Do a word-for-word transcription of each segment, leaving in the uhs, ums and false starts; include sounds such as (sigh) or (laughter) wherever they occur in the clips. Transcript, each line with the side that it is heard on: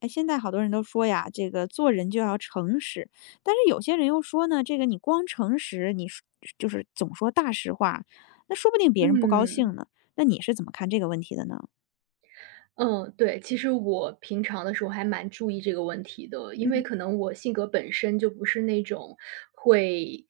left: 哎，现在好多人都说呀，这个做人就要诚实，但是有些人又说呢，这个你光诚实，你说就是总说大实话，那说不定别人不高
right: 嗯，
left: 兴呢。那你是怎么看这个问题的呢？
right: 嗯，对，其实我平常的时候还蛮注意这个问题的，因为
left: 嗯，
right: 可能我性格本身就不是那种会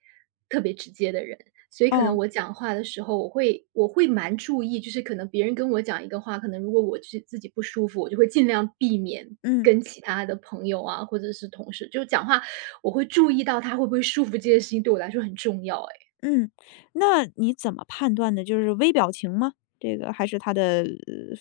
right: 特别直接的人。所以可能
left: 哦，
right: 我讲话的时候，我会我会蛮注意，就是可能别人跟我讲一个话，可能如果我自自己不舒服，我就会尽量避免
left: 嗯
right: 跟其他的朋友啊，或者是同事，就讲话。我会注意到他会不会舒服，这件事情对我来说很重要。哎，
left: 嗯，那你怎么判断的？就是微表情吗？这个还是他的呃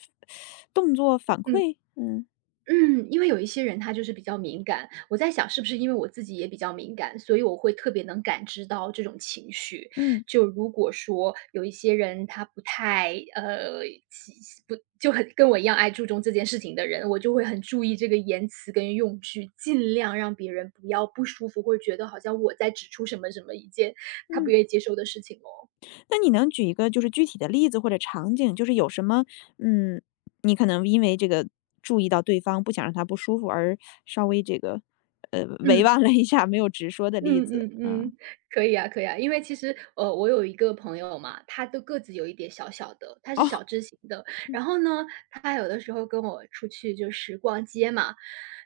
left: 动作反
right: 嗯。
left: 馈？嗯
right: 嗯，因为有一些人他就是比较敏感，我在想是不是因为我自己也比较敏感，所以我会特别能感知到这种情绪。
left: 嗯
right: 就如果说有一些人他不太呃喜不就很跟我一样爱注重这件事情的人，我就会很注意这个言辞跟用句，尽量让别人不要不舒服，或者觉得好像我在指出什么什么一件他不
left: 嗯。
right: 愿意接受的事情哦。
left: 那你能举一个就是具体的例子或者场景，就是有什么，嗯，你可能因为这个注意到对方不想让他不舒服而稍微这个，呃，委
right: 嗯。
left: 婉了一下，没有直说的例
right: 嗯
left: 子，
right: 嗯
left: 嗯。
right: 嗯，可以啊可以啊。因为其实，呃，我有一个朋友嘛，她的个子有一点小小的，她是
left: 哦，
right: 小只型的。然后呢，她有的时候跟我出去就是逛街嘛，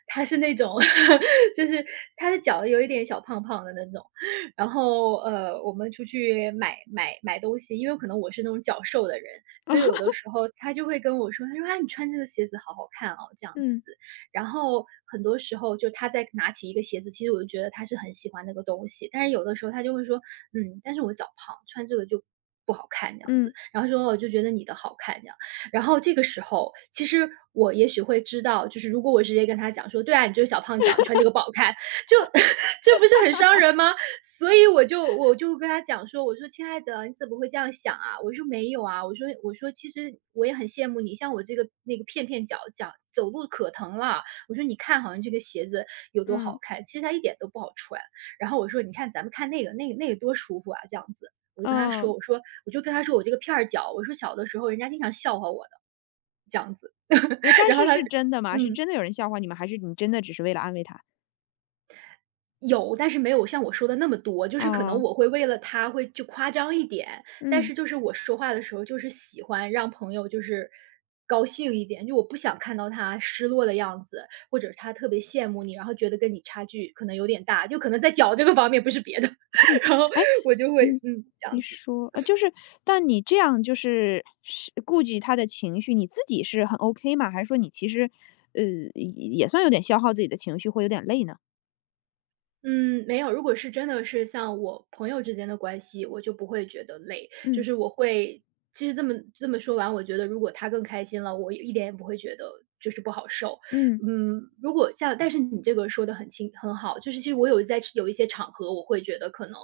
right: 她是那种 (laughs) 就是她的脚有一点小胖胖的那种。然后呃，我们出去买买买东西，因为可能我是那种脚瘦的人，所以有的时候她就会跟我说，她说啊，你穿这个鞋子好好看哦，这样
left: 嗯，
right: 子。然后很多时候就他在拿起一个鞋子，其实我就觉得他是很喜欢那个东西，但是有的时候他就会说，嗯，但是我脚胖，穿这个就不好看这样子。
left: 嗯，
right: 然后说我就觉得你的好看这样，然后这个时候其实我也许会知道，就是如果我直接跟他讲说，对啊，你就是小胖脚，你穿这个不好看，就 (laughs) 这不是很伤人吗？所以我就我就跟他讲说，我说亲爱的，你怎么会这样想啊？我说没有啊，我说我说其实我也很羡慕你，像我这个那个片片脚脚走路可疼了，我说：“你看，好像这个鞋子有多
left: 嗯，
right: 好看，其实它一点都不好穿。”然后我说：“你看，咱们看那个，那个那个多舒服啊，这样子。”我就跟他
left: 嗯，
right: 说：“我说，我就跟他说我这个片儿脚，我说小的时候人家经常笑话我的，这样子。
left: 哎，
right: (laughs)”
left: 但
right: 然后
left: 是
right: 他
left: 是真的吗？是
right: 嗯。
left: 真的有人笑话你们，还是你真的只是为了安慰他？
right: 有，但是没有像我说的那么多，就是可
left: 啊？
right: 能我会为了他会就夸张一点，但
left: 嗯。
right: 是就是我说话的时候，就是喜欢让朋友就是高兴一点，就我不想看到他失落的样子，或者是他特别羡慕你，然后觉得跟你差距可能有点大，就可能在脚这个方面，不是别的，
left: 嗯，
right: (laughs) 然后
left: 哎，
right: 我就会
left: 嗯，
right: 嗯，这
left: 你
right: 样子。
left: 说呃，就是但你这样就是是顾及他的情绪，你自己是很 OK 吗？还是说你其实，呃，也也算有点消耗自己的情绪，会有点累呢？
right: 嗯，没有。如果是真的是像我朋友之间的关系，我就不会觉得累。就
left: 嗯，
right: 是我会其实这么这么说完，我觉得如果他更开心了，我一点也不会觉得就是不好受。
left: 嗯，
right: 嗯，如果像但是你这个说的很清很好，就是其实我有在有一些场合，我会觉得可能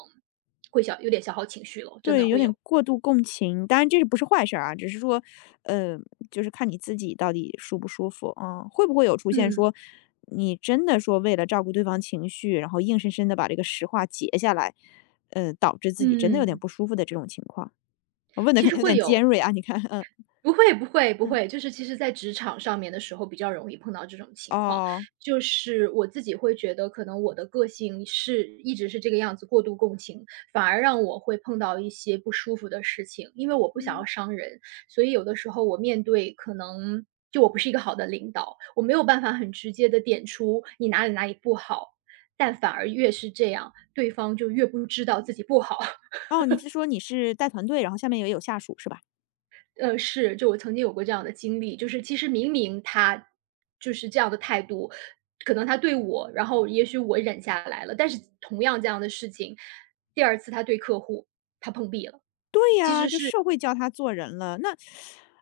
right: 会消有点消耗情绪了，真的
left: 对，有
right: 会
left: 点
right: 有。
left: 过度共情，当然这是不是坏事儿啊，只是说，呃，就是看你自己到底舒不舒服啊。会不会有出现
right: 嗯，
left: 说，你真的说为了照顾对方情绪，然后硬生生的把这个实话截下来，呃，导致自己真的有点
right: 嗯，
left: 不舒服的这种情况？我问的
right: 其
left: 可
right: 实
left: 能有
right: 会
left: 点尖
right: 有。
left: 锐啊，你看，嗯
right: 不会不会不
left: 嗯，
right: 会，就是其实在职场上面的时候比较容易碰到这种情况。
left: 哦，
right: 就是我自己会觉得可能我的个性是一直是这个样子，过度共情，反而让我会碰到一些不舒服的事情。因为我不想要
left: 嗯，
right: 伤人，所以有的时候我面对可能就我不是一个好的领导，我没有办法很直接的点出你哪里哪里不好，但反而越是这样，对方就越不知道自己不好。
left: 哦，你是说你是带团队，然后下面也有下属是吧？
right: 呃，是，就我曾经有过这样的经历，就是其实明明他就是这样的态度，可能他对我，然后也许我忍下来了，但是同样这样的事情，第二次他对客户，他碰壁了，
left: 对呀，就社会教他做人了，那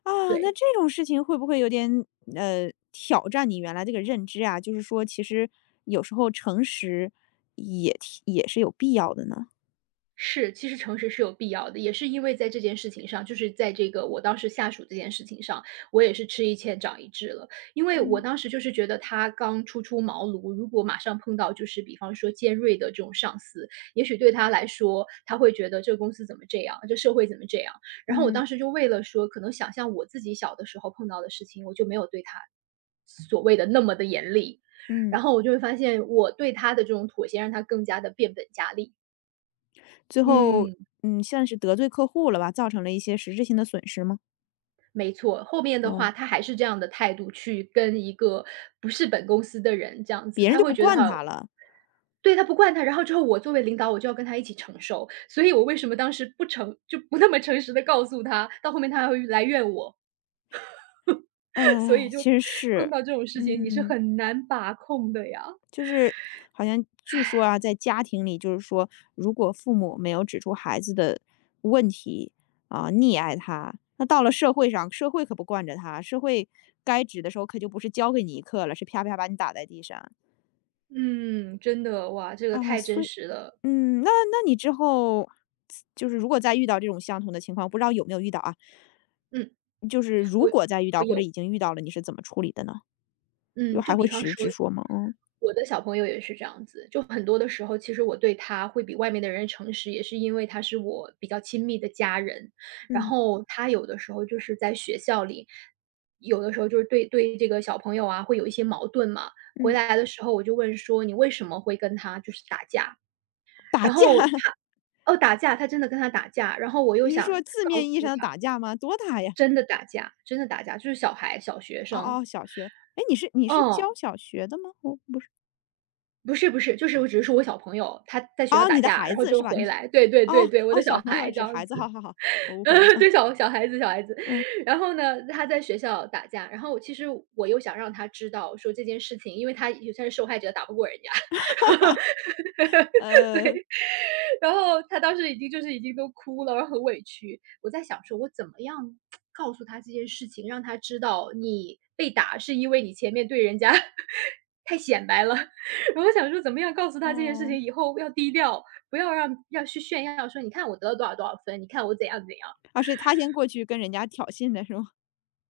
left: 啊，那
right: 对。
left: 这种事情会不会有点呃挑战你原来这个认知啊？就是说，其实有时候诚实也挺也是有必要的呢。
right: 是，其实诚实是有必要的，也是因为在这件事情上，就是在这个我当时下属这件事情上，我也是吃一堑长一智了。因为我
left: 嗯
right: 当时就是觉得他刚初出茅庐，如果马上碰到就是比方说尖锐的这种上司，也许对他来说，他会觉得这个公司怎么这样，这社会怎么这样。然后我
left: 嗯
right: 当时就为了说，可能想象我自己小的时候碰到的事情，我就没有对他所谓的那么的严厉，
left: 嗯，
right: 然后我就会发现我对他的这种妥协，让他更加的变本加厉。
left: 最后
right: 嗯。
left: 嗯算是得罪客户了吧，造成了一些实质性的损失吗？
right: 没错，后面的
left: 哦，
right: 话他还是这样的态度去跟一个不是本公司的人这样子，
left: 别人
right: 他
left: 就
right: 会
left: 不
right: 觉得
left: 惯
right: 哈
left: 他了，
right: 对，他不惯他，然后之后我作为领导，我就要跟他一起承受。所以我为什么当时不诚就不那么诚实的告诉他，到后面他还会来怨我。(laughs) 所
left: 哎，
right: 以就
left: 其实
right: 碰
left: 是，
right: 到这种事情，你是
left: 嗯。
right: 很难把控的呀。
left: 就是好像据说啊，在家庭里，就是说，如果父母没有指出孩子的问题啊，溺爱他，那到了社会上，社会可不惯着他，社会该指的时候可就不是教给你一课了，是啪啪把你打在地上
right: 嗯，真的，哇，这个
left: 啊。
right: 太
left: 所
right: 真
left: 以，
right: 实了。
left: 嗯，那那你之后就是如果再遇到这种相同的情况，不知道有没有遇到啊？
right: 嗯，
left: 就是如
right: 我
left: 果再遇
right: 我
left: 到或者
right: 有。
left: 已经遇到了，你是怎么处理的呢？就
right: 嗯，就
left: 还会
right: 比方
left: 直
right: 说，
left: 直说吗？嗯
right: 我的小朋友也是这样子，就很多的时候，其实我对他会比外面的人诚实，也是因为他是我比较亲密的家人。然
left: 嗯
right: 后他有的时候就是在学校里，有的时候就是对对这个小朋友啊，会有一些矛盾嘛。回
left: 嗯。
right: 来的时候我就问说：“你为什么会跟他就是打架？”
left: 打
right: 然
left: 架
right: 后
left: (laughs)
right: 他哦，打架，他真的跟他打架，然后我又
left: 你是
right: 想
left: 说字
right: 告诉
left: 面意义上的
right: 他
left: 打架吗？多大呀？
right: 真的打架真的打架，就是小孩、小学
left: 哦
right: 生。
left: 哦，小学。哎，你是你是教
right: 嗯。
left: 小学的吗？我不是。
right: 不是不是，就是我只是说我小朋友，他在学校
left: 哦，你
right: 打
left: 的
right: 架，
left: 孩
right: 然后
left: 子是
right: 就
left: 吧？
right: 回
left: 你
right: 来对对对
left: 哦
right: 对，我
left: 哦，
right: 的小
left: 小朋友
right: 孩这
left: 指孩
right: 样
left: 子，好
right: 子。
left: 好好，我误
right: (laughs) 呃，
left: 会了。嗯
right: 对，小小孩子小孩子。
left: 嗯，
right: 然后呢，他在学校打架，然后其实我又想让他知道说这件事情，因为他也算是受害者，打不过人家。(laughs)
left: 呃，
right: 对，然后他当时已经就是已经都哭了，然后很委屈。我在想说，我怎么样告诉他这件事情，让他知道你被打是因为你前面对人家 (laughs) 太显摆了。(laughs) 然后我想说，怎么样告诉他这件事
left: 哦，
right: 情，以后要低调，不要让要去炫耀说，你看我得了多少多少分，你看我怎样怎样。
left: 啊，是他先过去跟人家挑衅的是吗？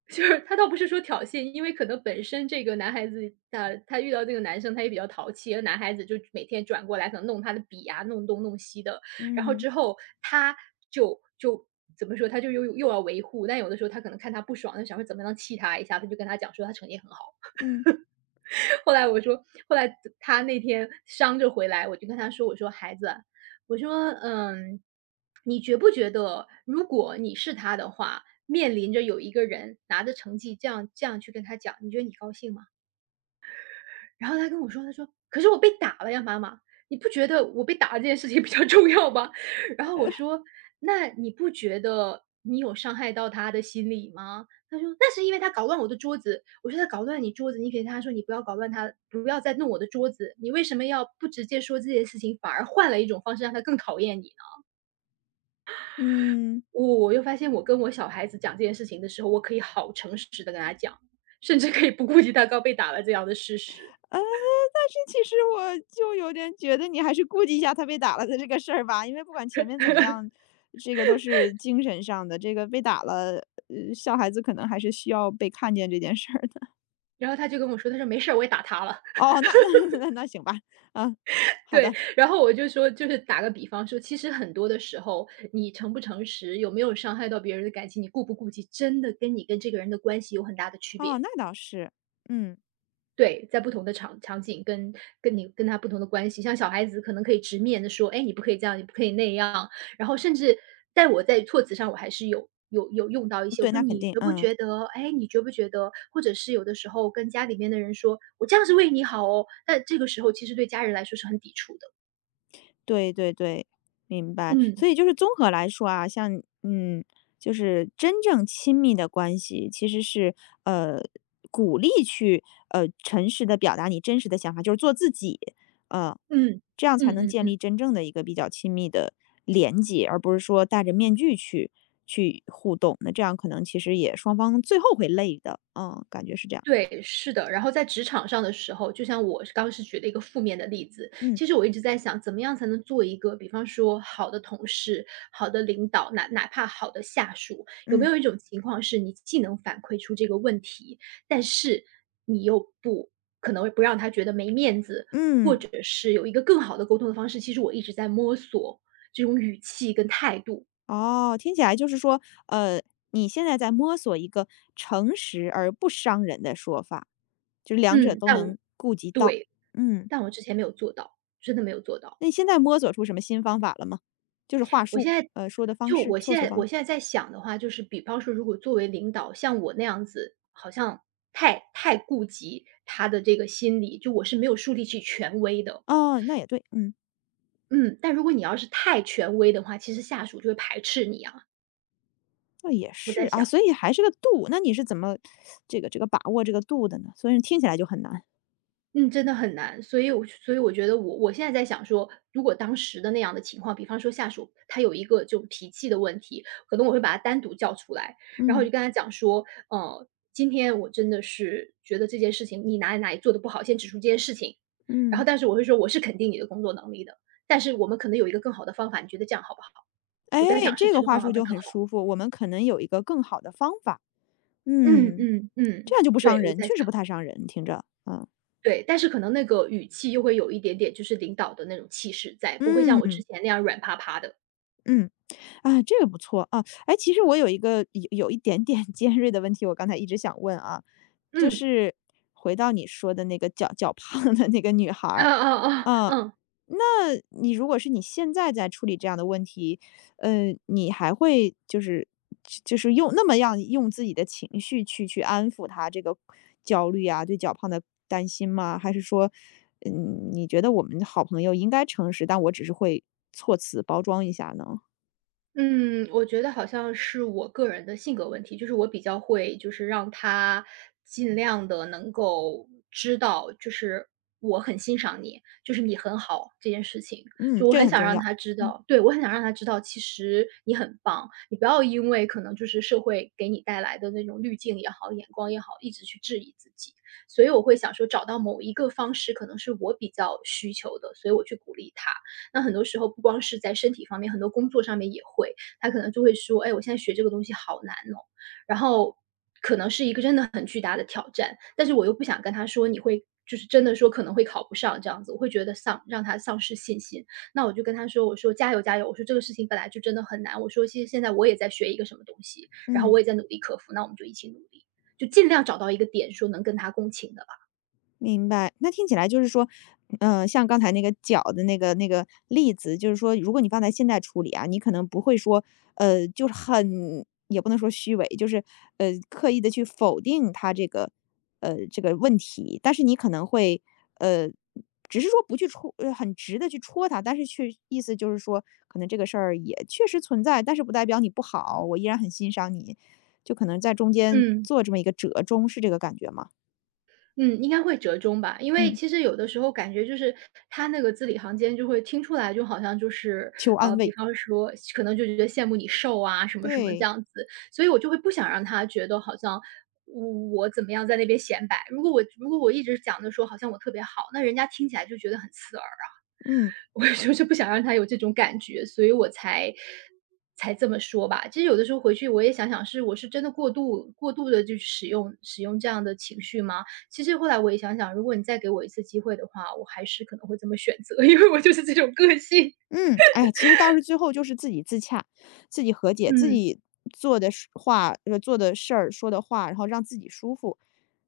right: 就是他倒不是说挑衅，因为可能本身这个男孩子，呃，他遇到这个男生，他也比较淘气，而男孩子就每天转过来，可能弄他的笔啊，弄东弄西的。然后
left: 嗯
right: 之后他就就怎么说，他就又又要维护，但有的时候他可能看他不爽，他想说怎么样气他一下，他就跟他讲说他成绩很好。
left: 嗯
right: 后来我说，后来他那天伤着回来，我就跟他说：“我说孩子，我说，嗯，你觉不觉得，如果你是他的话，面临着有一个人拿着成绩这样这样去跟他讲，你觉得你高兴吗？”然后他跟我说，他说：“可是我被打了呀，妈妈，你不觉得我被打这件事情比较 (laughs) 重要吗？”然后我说：“那你不觉得你有伤害到他的心理吗？”他说：“那是因为他搞乱我的桌子。”我说：“他搞乱你桌子，你给他说你不要搞乱他，不要再弄我的桌子。你为什么要不直接说这件事情，反而换了一种方式让他更讨厌你呢？”
left: 嗯，
right: 我又发现，我跟我小孩子讲这件事情的时候，我可以好诚实的跟他讲，甚至可以不顾及他刚被打了这样的事实。
left: 呃，但是其实我就有点觉得你还是顾及一下他被打了的这个事儿吧，因为不管前面怎么样，这个都是精神上的，这个被打了，呃，小孩子可能还是需要被看见这件事儿的。
right: 然后他就跟我说：“他说没事儿，我也打他了。”
left: 哦，那那 (laughs) 那那行吧，嗯，好
right: 对，
left: 的，
right: 然后我就说就是打个比方说，其实很多的时候，你诚不诚实，有没有伤害到别人的感情，你顾不顾及，真的跟你跟这个人的关系有很大的区
left: 哦，
right: 别。
left: 那倒是，嗯，
right: 对，在不同的场场景跟跟你跟他不同的关系，像小孩子可能可以直面的说，哎，你不可以这样，你不可以那样，然后甚至在我在措辞上，我还是有有有用到一些，我
left: 对，
right: 说
left: 那肯
right: 你
left: 定，
right: 觉不
left: 嗯，
right: 觉得，哎，你觉不觉得，或者是有的时候跟家里面的人说，我这样是为你好哦，那这个时候其实对家人来说是很抵触的。
left: 对对对，明白。
right: 嗯。
left: 所以就是综合来说啊，像嗯，就是真正亲密的关系，其实是呃鼓励去呃诚实的表达你真实的想法，就是做自己，呃，
right: 嗯，
left: 这样才
right: 嗯
left: 能
right: 嗯
left: 建
right: 嗯，
left: 立真正的一个比较亲密的连接，而不是说戴着面具去去互动，那这样可能其实也双方最后会累的，嗯，感觉是这样。
right: 对，是的。然后在职场上的时候，就像我刚刚是举了一个负面的例子，
left: 嗯
right: 其实我一直在想，怎么样才能做一个，比方说好的同事、好的领导，哪哪怕好的下属，有没
left: 嗯
right: 有一种情况是你既能反馈出这个问题，但是你又不可能不让他觉得没面子，或
left: 嗯，
right: 者是有一个更好的沟通的方式。其实我一直在摸索这种语气跟态度。
left: 哦，听起来就是说，呃，你现在在摸索一个诚实而不伤人的说法，就是两者
right: 嗯，
left: 都
right: 但我
left: 能顾及到。
right: 对，
left: 嗯，
right: 但我之前没有做到，真的没有做到。
left: 那你现在摸索出什么新方法了吗？就是话
right: 我
left: 术，
right: 现在
left: 呃，说的方
right: 就
left: 式，
right: 我
left: 措
right: 现
left: 辞
right: 在
left: 方式。
right: 我现在在想的话，就是比方说，如果作为领导，像我那样子，好像太太顾及他的这个心理，就我是没有树立起权威的。
left: 哦，那也对，嗯，
right: 嗯，但如果你要是太权威的话，其实下属就会排斥你啊，
left: 那也
right: 我
left: 是
right: 在
left: 啊，
right: 想。
left: 所以还是个度。那你是怎么这个这个把握这个度的呢？所以听起来就很难。
right: 嗯，真的很难，所以我所以我觉得我我现在在想说，如果当时的那样的情况，比方说下属他有一个就脾气的问题，可能我会把他单独叫出来，然后我
left: 嗯
right: 就跟他讲说，呃，今天我真的是觉得这件事情你哪里哪里做的不好，先指出这件事情，然后
left: 嗯，
right: 但是我会说我是肯定你的工作能力的，但是我们可能有一个更好的方法，你觉得这样好不好？
left: 哎，
right: 我在想是
left: 这
right: 这
left: 个
right: 个
left: 话
right: 方
left: 术
right: 法会
left: 就
right: 更
left: 很
right: 好。
left: 舒服，我们可能有一个更好的方法。
right: 嗯
left: 嗯。
right: 嗯
left: 这
right: 嗯，
left: 样就不伤
right: 对，我
left: 人，
right: 在
left: 确实
right: 想。
left: 不太伤人，听着，嗯。
right: 对，但是可能那个语气又会有一点点就是领导的那种气势在，不会像我
left: 嗯，
right: 之前那样软趴趴的。
left: 嗯。啊，这个不错啊。哎，其实我有一个有有一点点 (laughs) 尖锐的问题，我刚才一直想问啊，就
right: 嗯，
left: 是回到你说的那个脚脚胖的那个女孩
right: 啊
left: 儿，
right: 啊啊，
left: 啊，
right: 嗯。
left: 那你如果是你现在在处理这样的问题，呃，你还会就是就是用那么样用自己的情绪去去安抚她这个焦虑啊，对脚胖的担心吗？还是说，嗯，你觉得我们好朋友应该诚实，但我只是会措辞包装一下呢？
right: 嗯，我觉得好像是我个人的性格问题，就是我比较会，就是让他尽量的能够知道，就是我很欣赏你，就是你很好这件事情。
left: 嗯，
right: 就我
left: 这个
right: 很
left: 很
right: 想
left: 重
right: 让
left: 要。
right: 他知
left: 嗯。
right: 道，对，我很想让他知道，其实你很棒，你不要因为可能就是社会给你带来的那种滤镜也好、眼光也好，一直去质疑自己。所以我会想说找到某一个方式，可能是我比较需求的，所以我去鼓励他。那很多时候不光是在身体方面，很多工作上面也会，他可能就会说：“哎，我现在学这个东西好难哦。”然后可能是一个真的很巨大的挑战，但是我又不想跟他说你会就是真的说可能会考不上这样子，我会觉得丧让他丧失信心。那我就跟他说：“我说加油加油，我说这个事情本来就真的很难，我说其实现在我也在学一个什么东西，然后
left: 嗯，
right: 我也在努力克服，那我们就一起努力。”就尽量找到一个点，说能跟他共情的吧。
left: 明白，那听起来就是说，嗯，像刚才那个脚的那个那个例子，就是说，如果你放在现在处理啊，你可能不会说，呃，就是很也不能说虚伪，就是呃，刻意的去否定他这个，呃，这个问题，但是你可能会，呃，只是说不去戳，呃很直的去戳他，但是去意思就是说，可能这个事儿也确实存在，但是不代表你不好，我依然很欣赏你，就可能在中间
right: 嗯。
left: 做这么一个折中，是这个感觉吗？
right: 嗯，应该会折中吧。因为
left: 嗯，
right: 其实有的时候感觉就是他那个字里行间就会听出来，就好像就是，
left: 求安
right: 呃，比
left: 慰。
right: 方说可能就觉得羡慕你瘦啊什么什么这
left: 对，
right: 样子，所以我就会不想让他觉得好像我我怎么样在那边显摆。如果我如果我一直讲的说好像我特别好，那人家听起来就觉得很刺耳。
left: 嗯，
right: 我就是不想让他有这种感觉，所以我才才这么说吧。其实有的时候回去我也想想是，我是真的过度过度的就使用使用这样的情绪吗？其实后来我也想想，如果你再给我一次机会的话，我还是可能会这么选择，(laughs) 因为我就是这种个性。
left: 嗯，哎，其实倒是最后就是自己自洽，自己和解，自
right: 嗯，
left: 己做的事话呃，做的事儿，说的话，然后让自己舒服。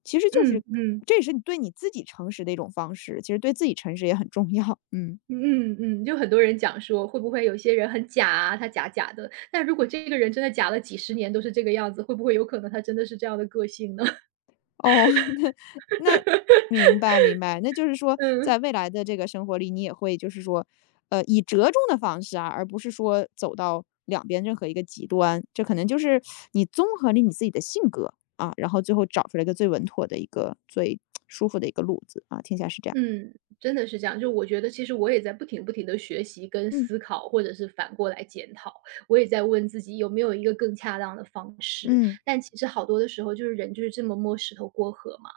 left: 其实就是
right: 嗯嗯，
left: 这也是你对你自己诚实的一种方式，其实对自己诚实也很重要，嗯。
right: 嗯嗯，就很多人讲说会不会有些人很假啊，他假假的，但如果这个人真的假了几十年都是这个样子，会不会有可能他真的是这样的个性呢？(laughs)
left: 哦，(laughs) 那那明白明白，那就是说
right: 嗯。
left: 在未来的这个生活里，你也会就是说，呃，以折中的方式啊，而不是说走到两边任何一个极端，这可能就是你综合了你自己的性格啊，然后最后找出来一个最稳妥的一个最舒服的一个路子啊，听起来是这样。
right: 嗯，真的是这样。就我觉得其实我也在不停不停的学习跟
left: 嗯
right: 思考，或者是反过来检讨。我也在问自己有没有一个更恰当的方式，
left: 嗯
right: 但其实好多的时候就是人就是这么摸石头过河嘛，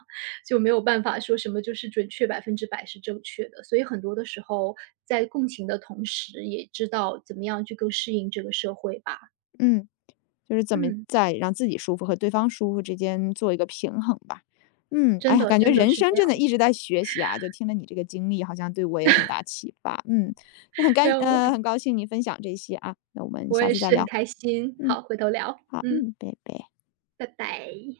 right: 就没有办法说什么就是准确百分之百是正确的。所以很多的时候在共情的同时，也知道怎么样去更适应这个社会吧。
left: 嗯。就是怎么
right: 嗯，
left: 在让自己舒服和对方舒服之间做一个平衡吧。嗯，哎
right: 真
left: 呀，
right: 的
left: 感觉
right: 真的
left: 人
right: 是
left: 生
right: 这
left: 真
right: 样。
left: 的一直在学习啊，就听了你这个经历，好像对我也有很大启发。嗯，就很
right: (laughs) 没
left: 干，
right: 有，我
left: 呃，
right: 很
left: 很高兴你分享这些啊，那我们
right: 我
left: 下
right: 也
left: 次再
right: 是很
left: 聊。
right: 开心。
left: 嗯，
right: 好，回头聊。
left: 好，
right: 嗯，
left: 嗯，拜拜。
right: 拜拜。